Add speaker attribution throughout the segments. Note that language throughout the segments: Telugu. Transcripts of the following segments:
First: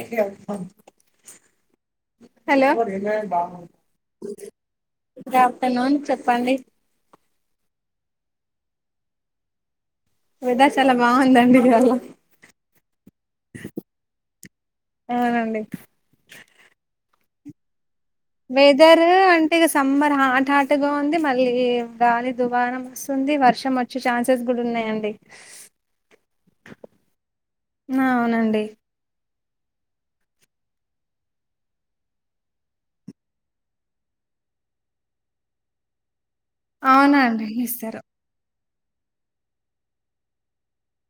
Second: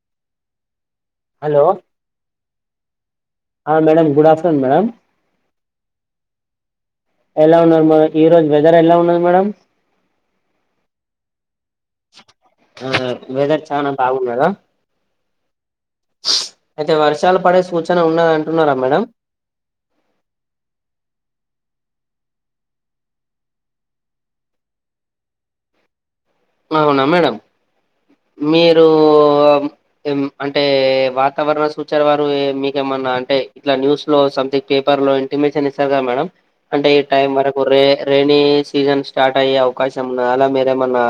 Speaker 1: ఇహి అగ్ బన్
Speaker 2: hello
Speaker 1: hello
Speaker 2: madam good afternoon madam
Speaker 1: good afternoon చెప్పండి
Speaker 2: ఎలా ఉన్నారు మనాకు ఈ రోజు వెదర్ ఎలా ఉన్నది మేడమ్
Speaker 1: వెదర్ చాలా బాగుందండి ఇవాళ
Speaker 2: ఆ వెదర్ చనా బాగున్నదా
Speaker 1: అవునండి
Speaker 2: అయితే వర్షాలు పడే సూచన ఉన్నద అంటున్నారా
Speaker 1: వెదర్
Speaker 2: మేడమ్
Speaker 1: అంటే ఇక సమ్మర్ హాట్ హాట్గా ఉంది మళ్ళీ గాలి దుబారం వస్తుంది వర్షం వ ఛాన్సు కూడా ఉన్నాయండి
Speaker 2: అవునా మేడం మీరు
Speaker 1: అనాడిబుల్
Speaker 2: అంటే వాతావరణ సూచార వారు మీకేమన్నా అంటే ఇట్లా న్యూస్ లో సంథింగ్ పేపర్ లో ఇంటిమేషన్ ఇస్తారు కదా మేడం అంటే ఈ టైం
Speaker 1: అవునండి
Speaker 2: వరకు రే
Speaker 1: ఇస్తారు
Speaker 2: రే నీ సీజన్ స్టార్ట్ అయ్యే అవకాశం ఉన్నా అలా మీరేమన్నా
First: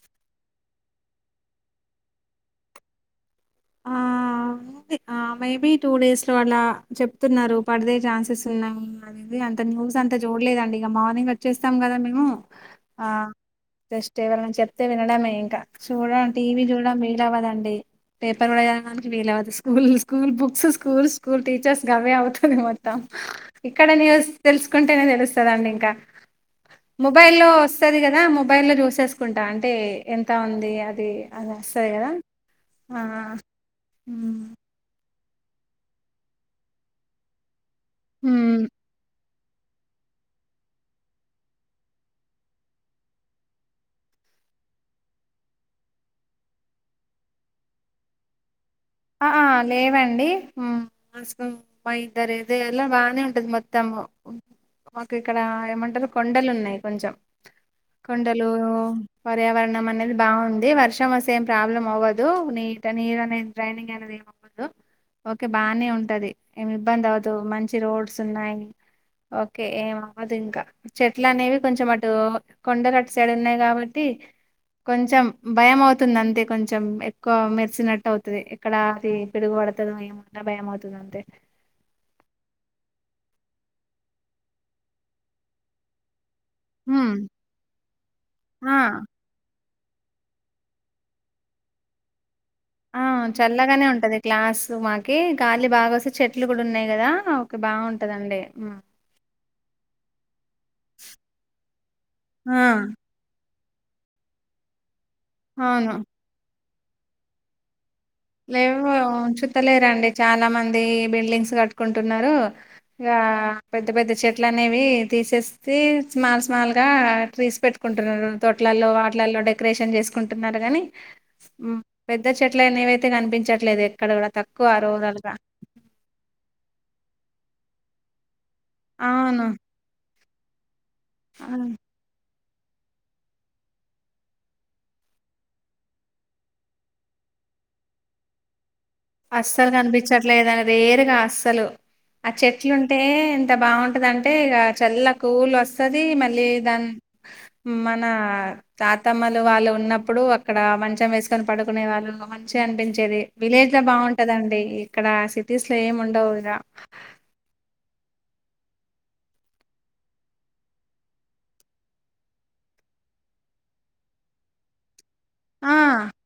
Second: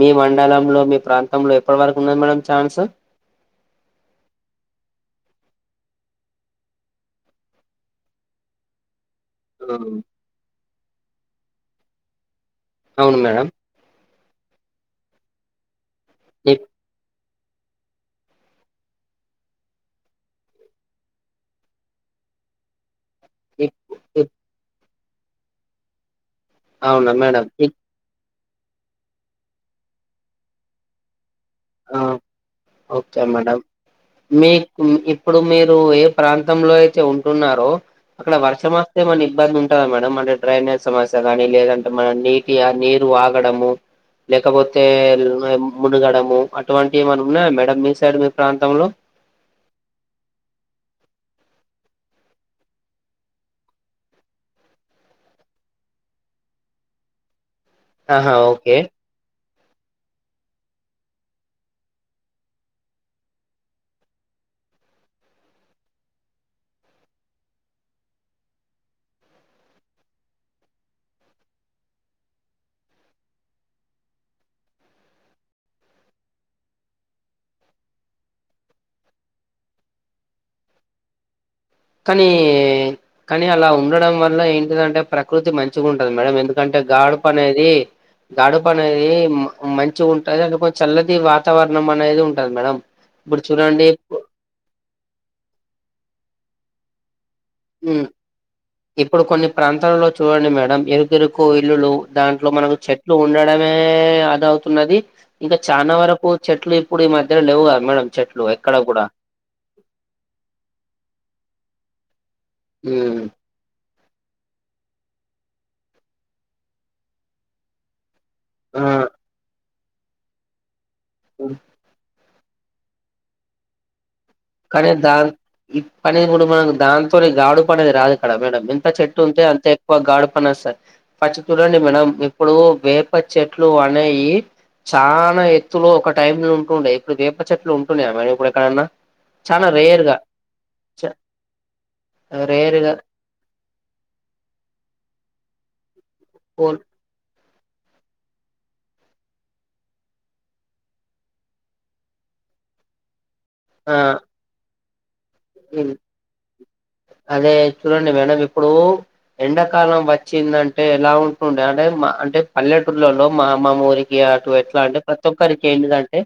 Speaker 2: మీ మండలంలో మీ ప్రాంతంలో ఎప్పటి వరకు ఉన్నది మేడమ్ ఛాన్స్
Speaker 1: మేబి ఆ మేబి టూ డేస్ లో అలా చెప్తున్నారు పడే ఛాన్సెస్ ఉన్నాయి అదది అంత న్యూస్ అంత చూడలేదండి ఇక మార్నింగ్ వచ్చేస్తాం కదా మేము ఆ
Speaker 2: అవును మేడం
Speaker 1: జెస్ట్ ఎవరన్నా చెప్తే వినడమే ఇంకా చూడడం టీవీ
Speaker 2: ఇప్
Speaker 1: చూడడం వీల అవ్వదండి పేపర్ కూడా చదవడానికి వీల అవతుదు school school books school school teachers గవే అవుతుంది మొత్తం ఇక్కడ
Speaker 2: ఇప్
Speaker 1: న్యూస్ తెలుసుకుంటేనే తెలుస్తుందండి ఇంకా
Speaker 2: అవునా
Speaker 1: మొబైల్
Speaker 2: మేడం
Speaker 1: లో
Speaker 2: ఇక్-
Speaker 1: వస్తుంది కదా మొబైల్లో చూసేసుకుంట అంటే ఎంత ఉంది అది అద సరే
Speaker 2: ఆ
Speaker 1: కదా ఆ
Speaker 2: ఓకే మేడం
Speaker 1: హ్మ్.
Speaker 2: మీకు మీ ఇప్పుడు మీరు ఏ ప్రాంతంలో అయితే ఉంటున్నారో అక్కడ
Speaker 1: హ్మ్
Speaker 2: వర్షం వస్తే మరీ ఇబ్బంది ఉంటంది ఉంటద మేడం అంటే డ్రైనేజ్ సమస్య కాని లేదంటే మనం నీటిగా నీరు వాగడము లేకపోతే లే మునుగడము అటువంటివి ఏమన్నా ఉన్నాయా మేడం మీ సైడ్ మీ ప్రాంతంలో
Speaker 1: ఆ లేవండి మాస్క మైదర ఇద ఎలా బాగానే ఉంటది మత్తము మాకు ఇక్కడ ఏమంటారు కొండలు ఉన్నాయి కొంచెం
Speaker 2: ఆహా
Speaker 1: కొండలు
Speaker 2: ఓకే
Speaker 1: పర్యావరణం అనేది బాగుంది వర్షం వస్తే యేం ప్రాబ్లం అవ్వదు నీటి నీరు అనేది ట్రైనింగ్ అనేదే ఏవద్దు ఓకే బానే ఉంటది ఏమి ఇబ్బంది అవదు మంచి రోడ్స్ ఉన్నాయి ఓకే ఏం ఆవదు ఇంకా చెట్ల అనేవి కొంచెం అటు కొండలు అటు సైడు ఉన్నాయి కాబట్టి కొంచెం భయం అవుతుంది అంతే కొంచెం ఎక్కువ మెరిసినట్టు అవుతు ఎక్కడ అది పిడుగు పడుతుంది ఏమంట భయం అవుతుంది అంతే
Speaker 2: కానీ కానీ అలా ఉండడం వల్ల ఏంటిదంటే ప్రకృతి మంచిగా ఉంటది మేడం ఎందుకు ఎందుకంటే
Speaker 1: హ్మ్.
Speaker 2: గాడుపు అనేది గడుపు
Speaker 1: ఆ!
Speaker 2: అనేది మ మంచి ఉంటుంది అంటే చల్లది వాతావరణం అనేది ఉంటది మేడమ్
Speaker 1: ఆ చల్లగానే ఉంటది గ్లాసు మాకి గాలి బాగా వస్తే చెట్లు కూడా ఉన్నాయి కదా ఆ
Speaker 2: మ్
Speaker 1: బాగుంటదండి
Speaker 2: ఇప్పుడు కొన్ని ప్రాంతాలల్లో చూడండి మేడం ఎరుకెరుకు ఇల్లులు దాంట్లో
Speaker 1: ఆ!
Speaker 2: మనకు చె ఉండడమే అద అవుతున్నది ఇంకా చానా
Speaker 1: అవును.
Speaker 2: వరకు చెట్లీ పొడి మధ్య లేవుగా మేడం చె
Speaker 1: లేవు ఉచుతలేరండి చాలా మంది బిల్డింగ్స్ కట్టుకుంటున్నారు ఇక
Speaker 2: మ్
Speaker 1: పెద్ద పెద్ద చెట్లు అనేవి తీసేస్త స్మాల్ స్మాల్ గా ట్రీస్ పెట్టుకుంటున్నారు వాట్లల్లో
Speaker 2: ఆ
Speaker 1: వాట్లల్లో డెకరేషన్ చేసుకుంటున్నారు గాని
Speaker 2: ఉడుహ్
Speaker 1: ఉహ్ పెద్ద చెట్లనేవయితే కనిపించట్లేదు ఎక్కడ కూడా తక్
Speaker 2: కడే దాన్ ఇప్పని గూడా మన దాంతో గాడు పనేది రాదు కడ మేడం. అంత చెట్టు ఉంటే అంత
Speaker 1: అవును
Speaker 2: ఎక్కువ గాడి పన్ వస్తాద్ పచ్చి చూడండి మేడం. ఇప్పుడు వేప చెట్లు అనేయి చానా ఎత్తులో ఒక టైం లో ఉంటుడే ఇప్పుడు వేప చెట్లు ఉంటున్నాయా మేడం ఇప్పుడు ఎక్కడన్నా. చానా
Speaker 1: అస్సలు
Speaker 2: రేర్ గా
Speaker 1: కనిపించట్లేదుని రేరుగా అస్సలు. ఆ
Speaker 2: రేర్ గా
Speaker 1: చెట్లుంటే ఎంత బావుంటదన్. అంటే ఇగా చల్ల కూలు వసది మళ్ళీ
Speaker 2: కోల్
Speaker 1: దాని మన తాతమ్మలు వాళ్ళు ఉన్నప్పుడు అక్కడ మంచం వేసుకొని పడుకునే వాళ్ళు మంచిగా అనిపించేది విలేజ్ ఇట్లా
Speaker 2: ఆ
Speaker 1: బావుటదండి ఇక్కడ సిటీస్ లో ఏమి ఉండవు ఇగా.
Speaker 2: అదే చూడండి మేడం ఇప్పుడు ఎండాకాలం వచ్చిందంటే ఎలా ఉంటుండే అంటే మా అంటే పల్లెటూర్లలో మా మా ఊరి ఇగా అటు ఎట్లా అంటే ప్రతి ఒక్కరికి
Speaker 1: ఆ
Speaker 2: ఇంటిదంటే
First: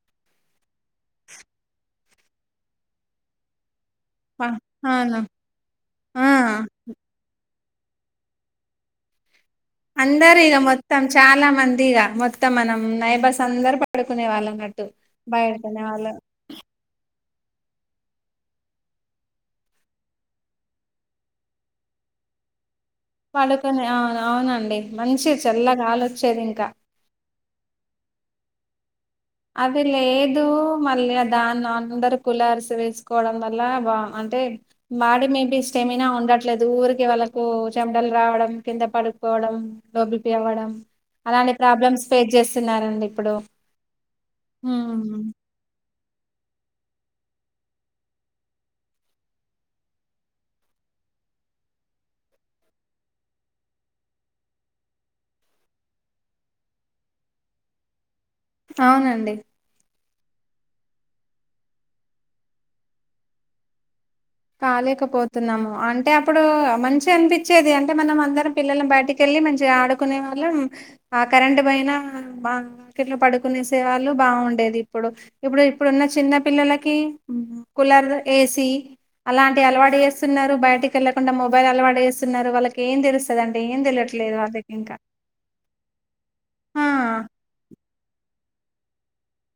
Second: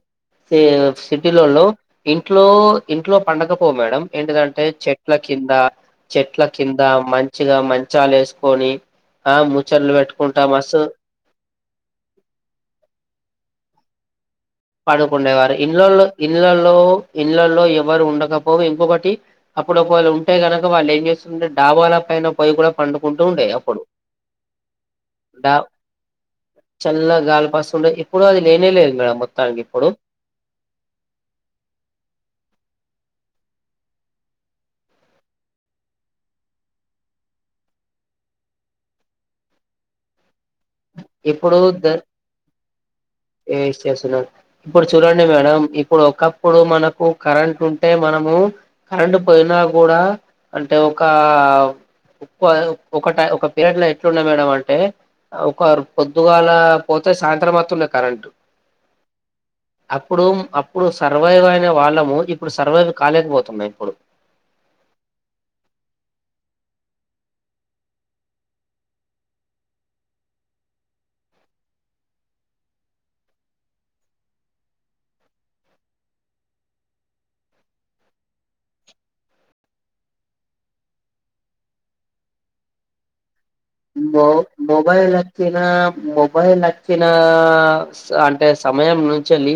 Speaker 2: సే సిటీ లోల్లో ఇంట్లో ఇంట్లో పండకపో మేడం.
Speaker 1: ఆ!
Speaker 2: ఏంటిదంటే చెట్ల
Speaker 1: అవును
Speaker 2: కింద
Speaker 1: ఆ
Speaker 2: చెట్ల కింన్ త మంచిగా మంచాల ఏసుకొని ఆ ముచ్చట్లు
Speaker 1: అందరు
Speaker 2: వెట్టుకుంటా
Speaker 1: ఇక
Speaker 2: మస్
Speaker 1: మొత్తం చాలా మందిగా మొత్తం మనం నైబస్ అందరు పడుకునే వాళ్ళ అన్నట్టు
Speaker 2: ఆడుకుండేవారు
Speaker 1: బయటకునే
Speaker 2: ఇండ్లలో
Speaker 1: వాళ్ళు
Speaker 2: ఇళ్లలో ఇళ్లలో ఎవరు ఉండకపో ఇంకొకటి అప్పుడు ఒకవేళ ఉంటే గనక వాళ్ళు ఏం జేసుంటే డావాల పైన పోయి గూడా పండుకుంటూ ఉండే అప్పుడు
Speaker 1: పడుకొని అవును అవునండి. మంచి
Speaker 2: డా
Speaker 1: చల్లగాలొచ్చేది ఇగా
Speaker 2: చల్ల గాలి పసుండో ఇప్పుడూ అది లేనే లేదు మేడం మొంత్
Speaker 1: అది లేదు మల్యాద్ దాన్ని అందరు కులరిసి వేసుకోవడం వల్ల బా అంటే మాడి మేబీ స్టెమినా ఉండట్లేదు ఊరికి వాళ్ళలకు చెండలు రావడం కింద పడుకోడం. డోబిపి అవ్వడం. అలాంటి
Speaker 2: ఇప్పుడు
Speaker 1: ప్రాబ్లమ్స్ ఫేస్ జేసున్నారండి ఇప్పుడు
Speaker 2: ఎయచ్ చేసున్నావ్ ఇప్పుడు చూడండి
Speaker 1: ఉమ్,
Speaker 2: మేడం. ఇప్పుడు ఒకప్పుడు మనకు కరెంట్ ఉంటే మనము కరెంటు పోయినా గూడా అంటే ఒకవ్ ఉపాద్ ఒకటా ఒక పీరియడ్ లో ఎట్లున్నా మేడం అంటే ఒకర్ పొద్దుగాల పోతే సాయంత్రం అతుండే కరెంట్.
Speaker 1: అవునండి
Speaker 2: అప్పుడు అప్పుడు సర్వైవ్ అయిన వాళ్ళము ఇప్పుడు సర్వైవ్ కాలేకపోతున్న ఇప్పుడు
Speaker 1: కాలేకపోతున్నాము అంటే అప్పుడు మంచి అనిపించేది అంటే మనం అందరం పిల్లలను బయటిక్ కెళ్ళి మంచిగా ఆడుకునే వాళ్ళం ఆ కరెంట్ బోయినా బా మార్కెట్ లో పడుకునే సేవాళ్లు బావుండేది. ఇప్పుడు ఇప్పుడు ఇప్పుడున్న చిన్న పిల్లలకి కూలర్ ఏసి అలాంటి అలవాటు ఏసున్నారు. బయటికి ఏళ్ళకుండా మొబైల్ అలవాటు ఏసున్నారు వాళ్ళకి ఏం దేల్స్ తాదండే ఎన్
Speaker 2: బో బోబైల్ వచ్చినా మోబైల్
Speaker 1: ఆ
Speaker 2: అచ్చినా. సా అంటే సమయం నుంచ్ ఏళ్ళి.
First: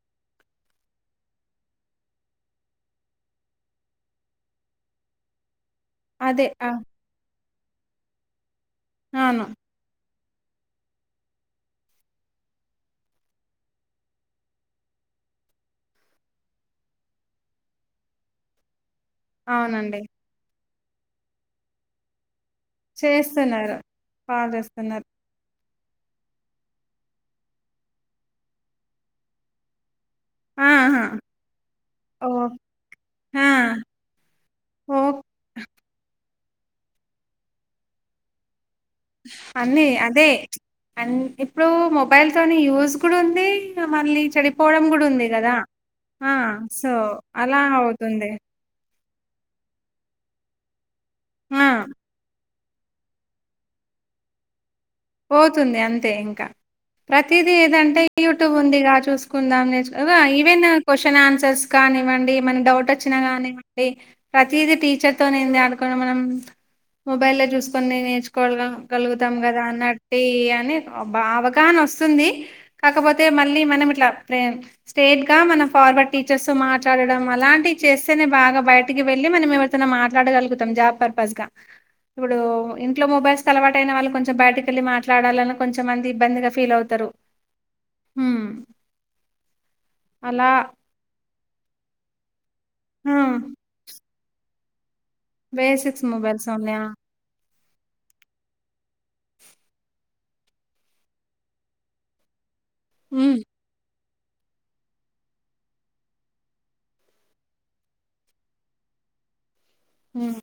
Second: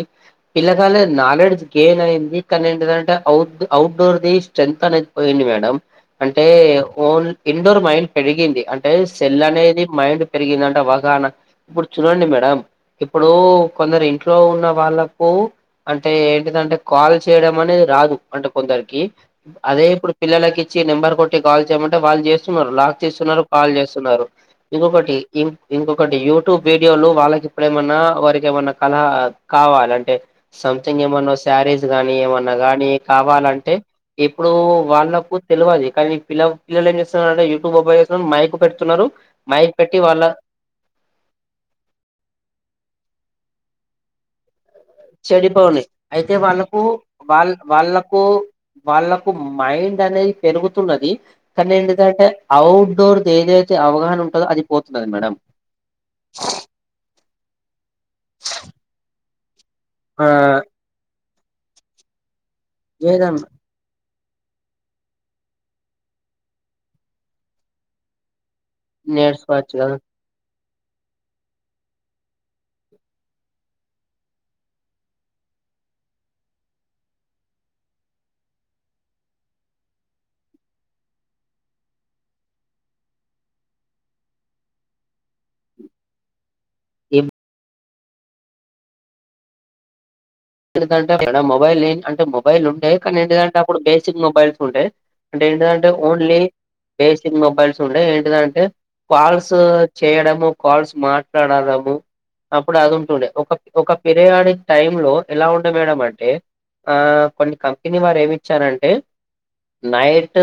Speaker 2: పిల్లగాలే నాలెడ్జ్ గెయిన్ అయింది కానీ ఏంటంటే అ అవుట్డోర్ది స్ట్రెంత్ అనేద్ పోయింది మేడం. అంటే
Speaker 1: అదే ఆ
Speaker 2: ఓన్ ఇండోర్ మైండ్ పెరిగింది అంటే సెల్
Speaker 1: అవును
Speaker 2: అనేది మైండ్ పెరిగిందింట బాగ న ఇప్పుడు చూడండి మేడం ఇప్పుడు కొందరు ఇంట్లో ఉన్న వాళ్ళకు అంటే ఏంటిదంటే కాల్ చేయడం అనేది రాదు అంటే కొందరికి అదే
Speaker 1: అవునండి
Speaker 2: ఇప్పుడు పిల్లలలకు ఇచ్చి నెంబర్ కొట్టి కాల్ చేయమంటే వాళ్ళు చేస్తున్నారు లాక్ చేస్తున్నారు కాల్ చేస్తున్నారు
Speaker 1: బాగా చేస్తున్నారు
Speaker 2: ఇంకొకటి ఇం ఇంకొకటి యూట్యూబ్ వీడియోలు వాళ్ళకి ఇప్పుడేమన్నా వారికి ఏమన్నా కలహ కావాలి అంటే సంథింగ్
Speaker 1: ఆహా
Speaker 2: ఏమన్నా శారీస్ గానీ
Speaker 1: ఓ
Speaker 2: ఏమన్నా గానీ
Speaker 1: ఆ
Speaker 2: కావాలంటే ఇప్పుడు
Speaker 1: ఓ
Speaker 2: వాళ్ళకు తెలవాది కానీ పిల పిల్లలు ఏ చేస్తున్నారంటే యూట్యూబ్ ఓపెన్ చేస్తున్నారు, మైక్ పెడుతున్నారు మైక్
Speaker 1: అన్నీ
Speaker 2: పెట్టి వాళ్ళ
Speaker 1: అదే అండ్ ఇప్పుడు మొబైల్ తోని యూజ్ కూడా ఉంది మళ్ళీ చెడిపోవడం కూడ
Speaker 2: చెడిపోని అయితే వాళ్ళకు వాళ్ళ
Speaker 1: అలా
Speaker 2: వాళ్ళకు
Speaker 1: అవుతుంది
Speaker 2: వాళ్ళలకు మైండ్ అనేది పెరుగుతున్నది కానీ
Speaker 1: ఆ
Speaker 2: ఏంటిదంటే అవుట్ డోర్ ది ఏదైతే అవగాహన ఉంటదో అది పోతున్నది మేడం
Speaker 1: పోతుంది అంతే ఇంకా ప్రతిదీ ఏదంటే యూట్యూబ్ ఉందిగా చూసుకుందాం ఆన్ కదా
Speaker 2: ఆ
Speaker 1: ఈవెన్ క్వశ్చన్ ఆన్సర్స్ కానివ్వండి మన డౌట్ వచ్చినా
Speaker 2: ఏదన్నా
Speaker 1: కానివ్వండి ది ప్రతిది టీచర్ తోనే ఏంది అనుకునే మనం మొబైల్లో చూసుకొని నేర్చుకోన గలుగుతాం కదా అన్నాట్టు ఈ అని బ అవగాహన వస్తుంది కాకపోతే మళ్ళీ మనం ఇట్లా ప్రే స్ట్రేట్ గా మన ఫార్వర్డ్ టీచర్స్ తో మాట్లాడడం అలాంటి చేస్తేనే బాగా బయటకి వెళ్ళి మనం ఎ మనం మాట్లాడగల్గుతాం జాబ్ పర్పస్ గా ఇప్పుడు ఇంట్లో మొబైల్స్ కి అలవాటు అయినవాళ్ళు కొంచెం బైట క వెళ్ళి మాట్లాడాలని కొంచమంది ఇబ్బందిగా ఫీల్ అవుతారు
Speaker 2: ఈ
Speaker 1: ఉమ్ అలా
Speaker 2: ఎండిటంటే టే మేడం మొబైల్ ని అంటే మొబైల్ ఉంటె కానీ
Speaker 1: హ్మ్
Speaker 2: ఏంటిదంటే అప్పుడు బేసిక్ మొబైల్స్ ఉంటే అంటే ఏంటిదంటే
Speaker 1: బేసిక్స్
Speaker 2: ఓన్లీ
Speaker 1: మొబైల్స్ ఆ
Speaker 2: బేసిక్ మొబైల్స్ ఉండేయి ఏంటిదంటే కాల్స్ చేయడము కాల్స్ మాట్లాడడము అప్పుడు అది ఉంటుండే
Speaker 1: హ్మ్
Speaker 2: ఒక ఒక పిరియాడిక్ టైమ్ లో ఎలా ఉండే మేడం అంటే ఆ కొన్ని కంపెనీ వారు ఏమి ఇచ్చారంటే
Speaker 1: హ్మ్
Speaker 2: నైట్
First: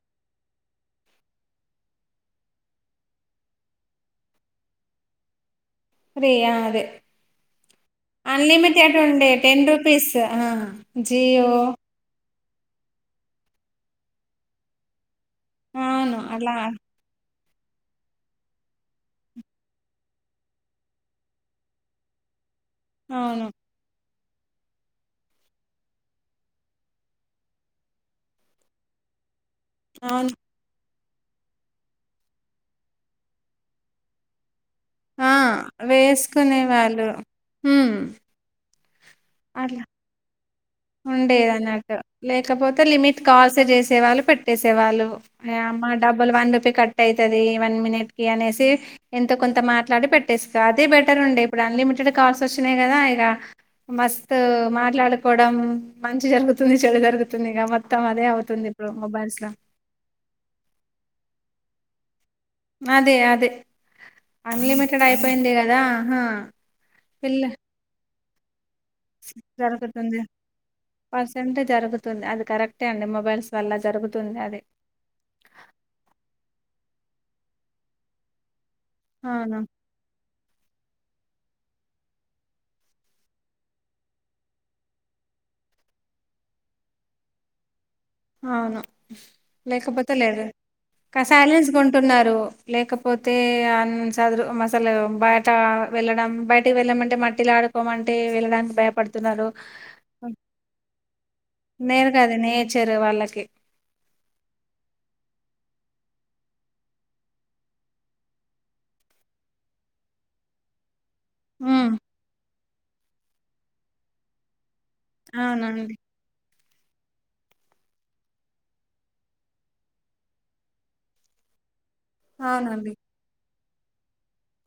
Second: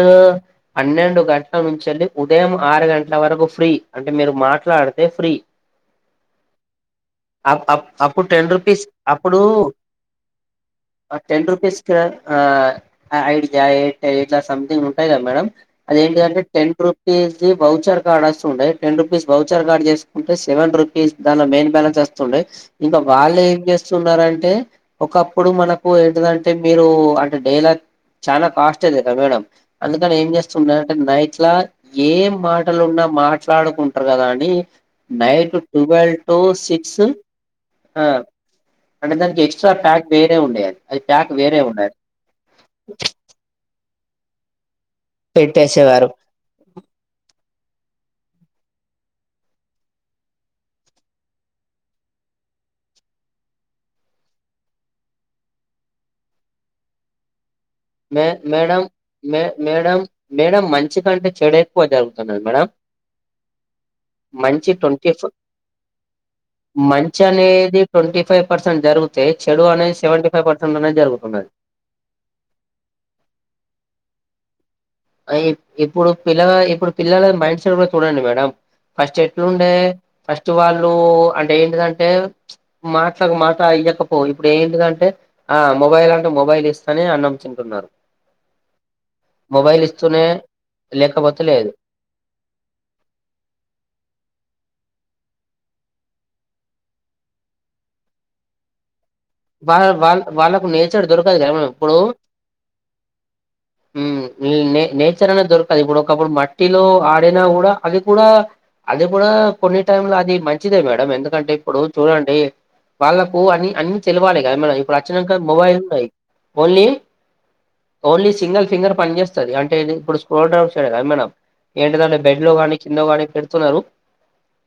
Speaker 2: పన్నెండు గంటల నుంచి ఎల్లి ఉదయం ఆరు గంటల వరకు ఫ్రీ అంటే మీరు మాట్లాడితే ఫ్రీ
Speaker 1: మరి ఆ అదే
Speaker 2: అప్ అప్ అప్పుడు టెన్ రూపీస్
Speaker 1: అన్లిమిటెడ్టండే ఉండే
Speaker 2: అప్పుడు
Speaker 1: టెన్ రూ పీస్ ఆ
Speaker 2: టెన్
Speaker 1: జియో
Speaker 2: రూపీస్ క ఆ ఐడి యా ఇట్లా సంథింగ్ ఉంటాయి కదా మేడమ్
Speaker 1: అవును
Speaker 2: అదేంటిదంటే
Speaker 1: అలా
Speaker 2: టెన్ రూ ten rupees the voucher card వస్తుండే టెన్ రూపీస్ వోచర్ కార్డ్ చేసుకుంటే సవెన్ రూపీస్ దానిలో మేయిన్ బ్యాలన్స్ వస్తు తుండే ఇంకా వాళ్ళు
Speaker 1: అవును
Speaker 2: ఏం చేస్తున్నారంటే ఒకప్పుడు మనకు ఏంటదంటే మీరు అంటే డైలార్ చానా కాస్ట్ అది [unintelligible] అందుకని ఏం
Speaker 1: అవును
Speaker 2: చేస్త్ న్నే నైట్లా ఏం మాటలున్నా మాట్లాడుకుంటారు కదా అని
Speaker 1: ఆ
Speaker 2: నైట్ ట్వెల్వ్ టు
Speaker 1: వేసుకునే
Speaker 2: సిక్స్
Speaker 1: వాళ్ళు హ్మ్
Speaker 2: ఆ అంటే దానికి ఎక్స్ట్రా
Speaker 1: అట్ల
Speaker 2: ప్యాక్ వేరే ఉండే అది ప్యాక్
Speaker 1: ఉండేది
Speaker 2: వేరే
Speaker 1: అన్నట్టు లేకపోతే లిమిట్ కాల్స్ ఏ చేసేవాళ్ళు పెట్టేసేవాళ్ళు ఓ అమ్మా
Speaker 2: పెట్టేసేవారు
Speaker 1: డబ్బులు వన్ రూపి కట్ అయితది వన్ మినిట్ కి అనేసి ఎంతో కొంత మాట్లాడి పెట్టేస్తారు అదే బెటర్ ఉండే ఇప్పుడు అన్లిమిటెడ్ కాల్స్ వచ్చినాయి కదా ఇక మస్తు మాట్లాడుకోవడం మంచి జరుగుతుంది చెడు జరుగుతుంది ఇగ
Speaker 2: మే మేడం మే మేడం మేడం మంచి కంటే చెడు ఎక్కువ జరుగుతున్నారు మేడం
Speaker 1: అదే అదే
Speaker 2: మంచి
Speaker 1: అన్లిమిటెడ్
Speaker 2: ట్వంటీ ఫ
Speaker 1: అయిపోయింది కద
Speaker 2: మంచి
Speaker 1: పిల్
Speaker 2: అనేది ట్వంటీ ఫైవ్ పర్సెంట్ జరితే చెడు అనేది
Speaker 1: జరుగుతుంది
Speaker 2: సెవెంటీ ఫైవ్ పర్సెం అనేది జరుగుతున్నది
Speaker 1: పర్సెంట్ జరుగుతుంది అది కరెక్టే అండి మొబైల్స్ వల్ల జరుగుతుంది అది
Speaker 2: ఇప్పుడు పిల్ల ఇప్పుడు పిల్లల మైండ్ సెట్ కూడ చూడండి మేడం ఫస్ట్
Speaker 1: అవును
Speaker 2: ఎట్లుంటాయ్ ఫస్ట్ వాళ్ళు అంటే ఏంటిదంటే మాట్లా మాట ఇయ్యకపో ఇప్పుడు ఏంటిదంటే ఆ మొబైల్ అంటే మొబైల్ ఇస్తానే అన్నం తింటున్నారు
Speaker 1: అవును
Speaker 2: మొబైల్
Speaker 1: లేకపోతే
Speaker 2: ఇస్తూనే
Speaker 1: లేదు [unintelligible]
Speaker 2: లేకపోతే లేదు
Speaker 1: సైలెన్స్గా కుంటున్నారు లేకపోతే అ చదురు అసలు బయట వెళ్ళడం బయటకి వెళ్ళమంటే మట్టిలో ఆడుకోమంటే వెళ్ళడానికి భయపడు
Speaker 2: వాళ్ళ వాళ్ళ వాళ్ళకు నేర్చర్ దొరకదులే ఇప్పుడు
Speaker 1: చ్చరే వాళ్ళకి
Speaker 2: ఉ నే నేచర్ అనే దొరకదు ఇప్పుడు ఒకప్పుడు మట్టిలో ఆడినా కూడ అది కూడ అది కూ కొన్ని టైమ్ లో అది మంచిదే మేడం ఎందు ఎందుకంటే ఇప్పుడు
Speaker 1: ఉమ్
Speaker 2: చూడండి వాళ్ళకు అన్ని అన్ని తెలవాలి కదా మన ఇప్పుడు అచ్చినక మొబైల్
Speaker 1: అవునండి
Speaker 2: ఉన్నాయి ఓన్లీ ఓన్లీ సింగిల్ ఫింగర్ పనిచేస్తది అంటే ఇప్పుడు స్క్రోల్ డ్రైవర్ చేయడం మనం ఏంటిదంటే బెడ్లో గానీ
Speaker 1: అవునండి
Speaker 2: కింద గానీ పెడుతున్నారు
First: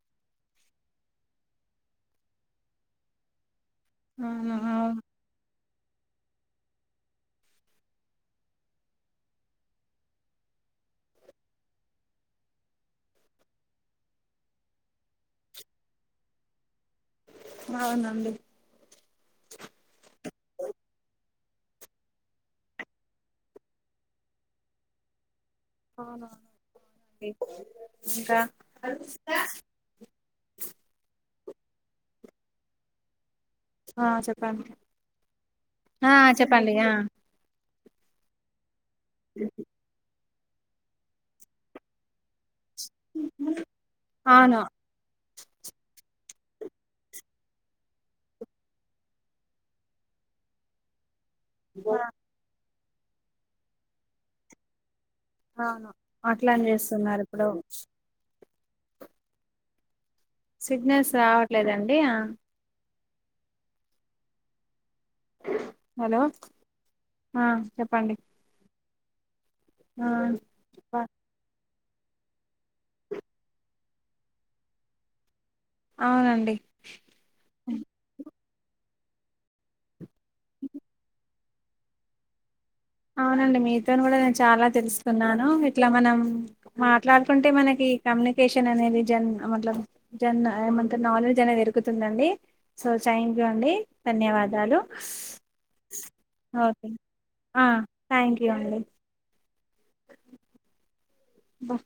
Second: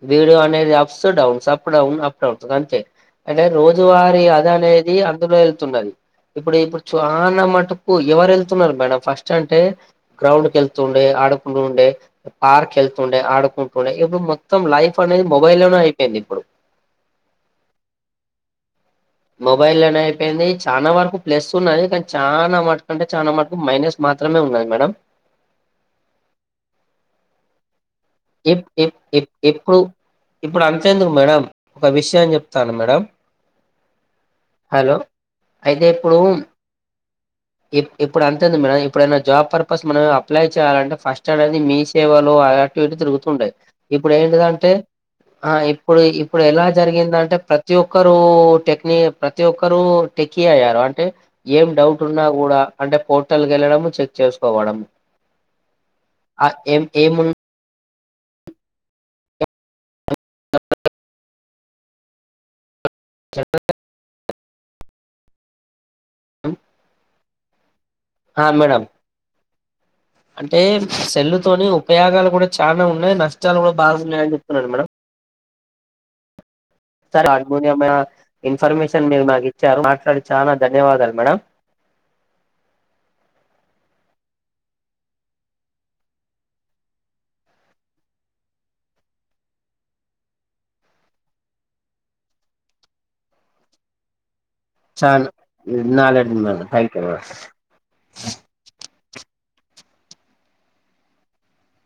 Speaker 2: [unintelligible] అనేది ups downs up down up downs అంతే అంటే రోజువా మరి అది
Speaker 1: అవును
Speaker 2: అనేది
Speaker 1: అవును
Speaker 2: అందులో వెళ్తున్నది ఇప్పుడు ఇప్పుడు చాల మటుకు ఎవరు వెళ్తున్నారు మేడం ఫస్ట్ అంటే గ్రౌండ్కు వెళ్తుండే [unintelligible] ఉండే పార్క్ వెళ్తుండే ఆడుకుంటుండే ఇప్పుడు మొత్తం లైఫ్ అనేది మొబైల్ లోనే అయిపోయింది ఇప్పుడు
Speaker 1: అవునండి
Speaker 2: మొబైల్ లోనే అయిపోయింది చాల వరకు ప్లస్ ఉన్నయి కానీ చాలా మట్టుకు అంటే చాలా మటుకు మైనస్ మాత్రమే ఉన్నది మేడం
Speaker 1: అవునా అవునండి
Speaker 2: ఎప్పుడు ఇప్పుడు అంతేందుకు మేడం ఒక విషయం చెప్తాను మేడం
Speaker 1: ఆ చెప్పండి
Speaker 2: హలో అయితే
Speaker 1: ఆ
Speaker 2: ఇప్పుడు
Speaker 1: చెప్పండి ఆ
Speaker 2: ఇప్పుడు అంతేంది మేడం ఇప్పుడైన జాబ్ పర్పస్ మనం అప్లై చేయాలంటే ఫస్ట్ అది మీ సేవలో అలాంటివి తిరుగుతుండాయి ఇప్పుడు
Speaker 1: అవును
Speaker 2: ఏంటిదంటే ఆ ఇప్పుడు ఇప్పుడు ఎలా జరిగిందంటే ప్రతి ఒక్కరు టెక్ని ప్రతి ఒక్కరు టెకి అయ్యారు అంటే ఏం
Speaker 1: ఆ,
Speaker 2: డౌట్ ఉన్నా కూడ అంటే పోర్టల్కి వెళ్ళడము చెక్ చేసుకో [unintelligible]
Speaker 1: అవును అట్ల అని చేస్తున్నారు ఇప్పుడు సిగ్నల్స్ రావట్లేదండి
Speaker 2: చ
Speaker 1: హలో చెప్పండి
Speaker 2: ఆ మేడం
Speaker 1: ఆ
Speaker 2: అంటే
Speaker 1: బ
Speaker 2: సెల్లుతోని ఉపయోగాలు కూడ చాల ఉన్నాయి నష్టాలు కూడా బాగున్నాయని చెప్తున్నాను మేడ
Speaker 1: అవునండి
Speaker 2: హార్మోనియ ఇన్ఫర్మేషన్ మీరు మాకు ఇచ్చారు మాట్ల చాల ధన్యవాదాలు మేడం
Speaker 1: అవునండి మీతోన్ కూడా నేను చాలా తెలుసుకున్నాను ఇట్లా మనం. మాట్లాడుకుంటే మనకి కమ్యూనికేషన్ అనేది జన్ మల జన్ ఏమంత నాలెడ్జ్ అనేది దరుగుకుతుందండి సో థ్యాంక్ యూ అండి ధన్యవాదాలు
Speaker 2: చాలు నాలెడ్జ్ పైకి వస్
Speaker 1: ఆ థ్యాంక్ యూ అండి బ.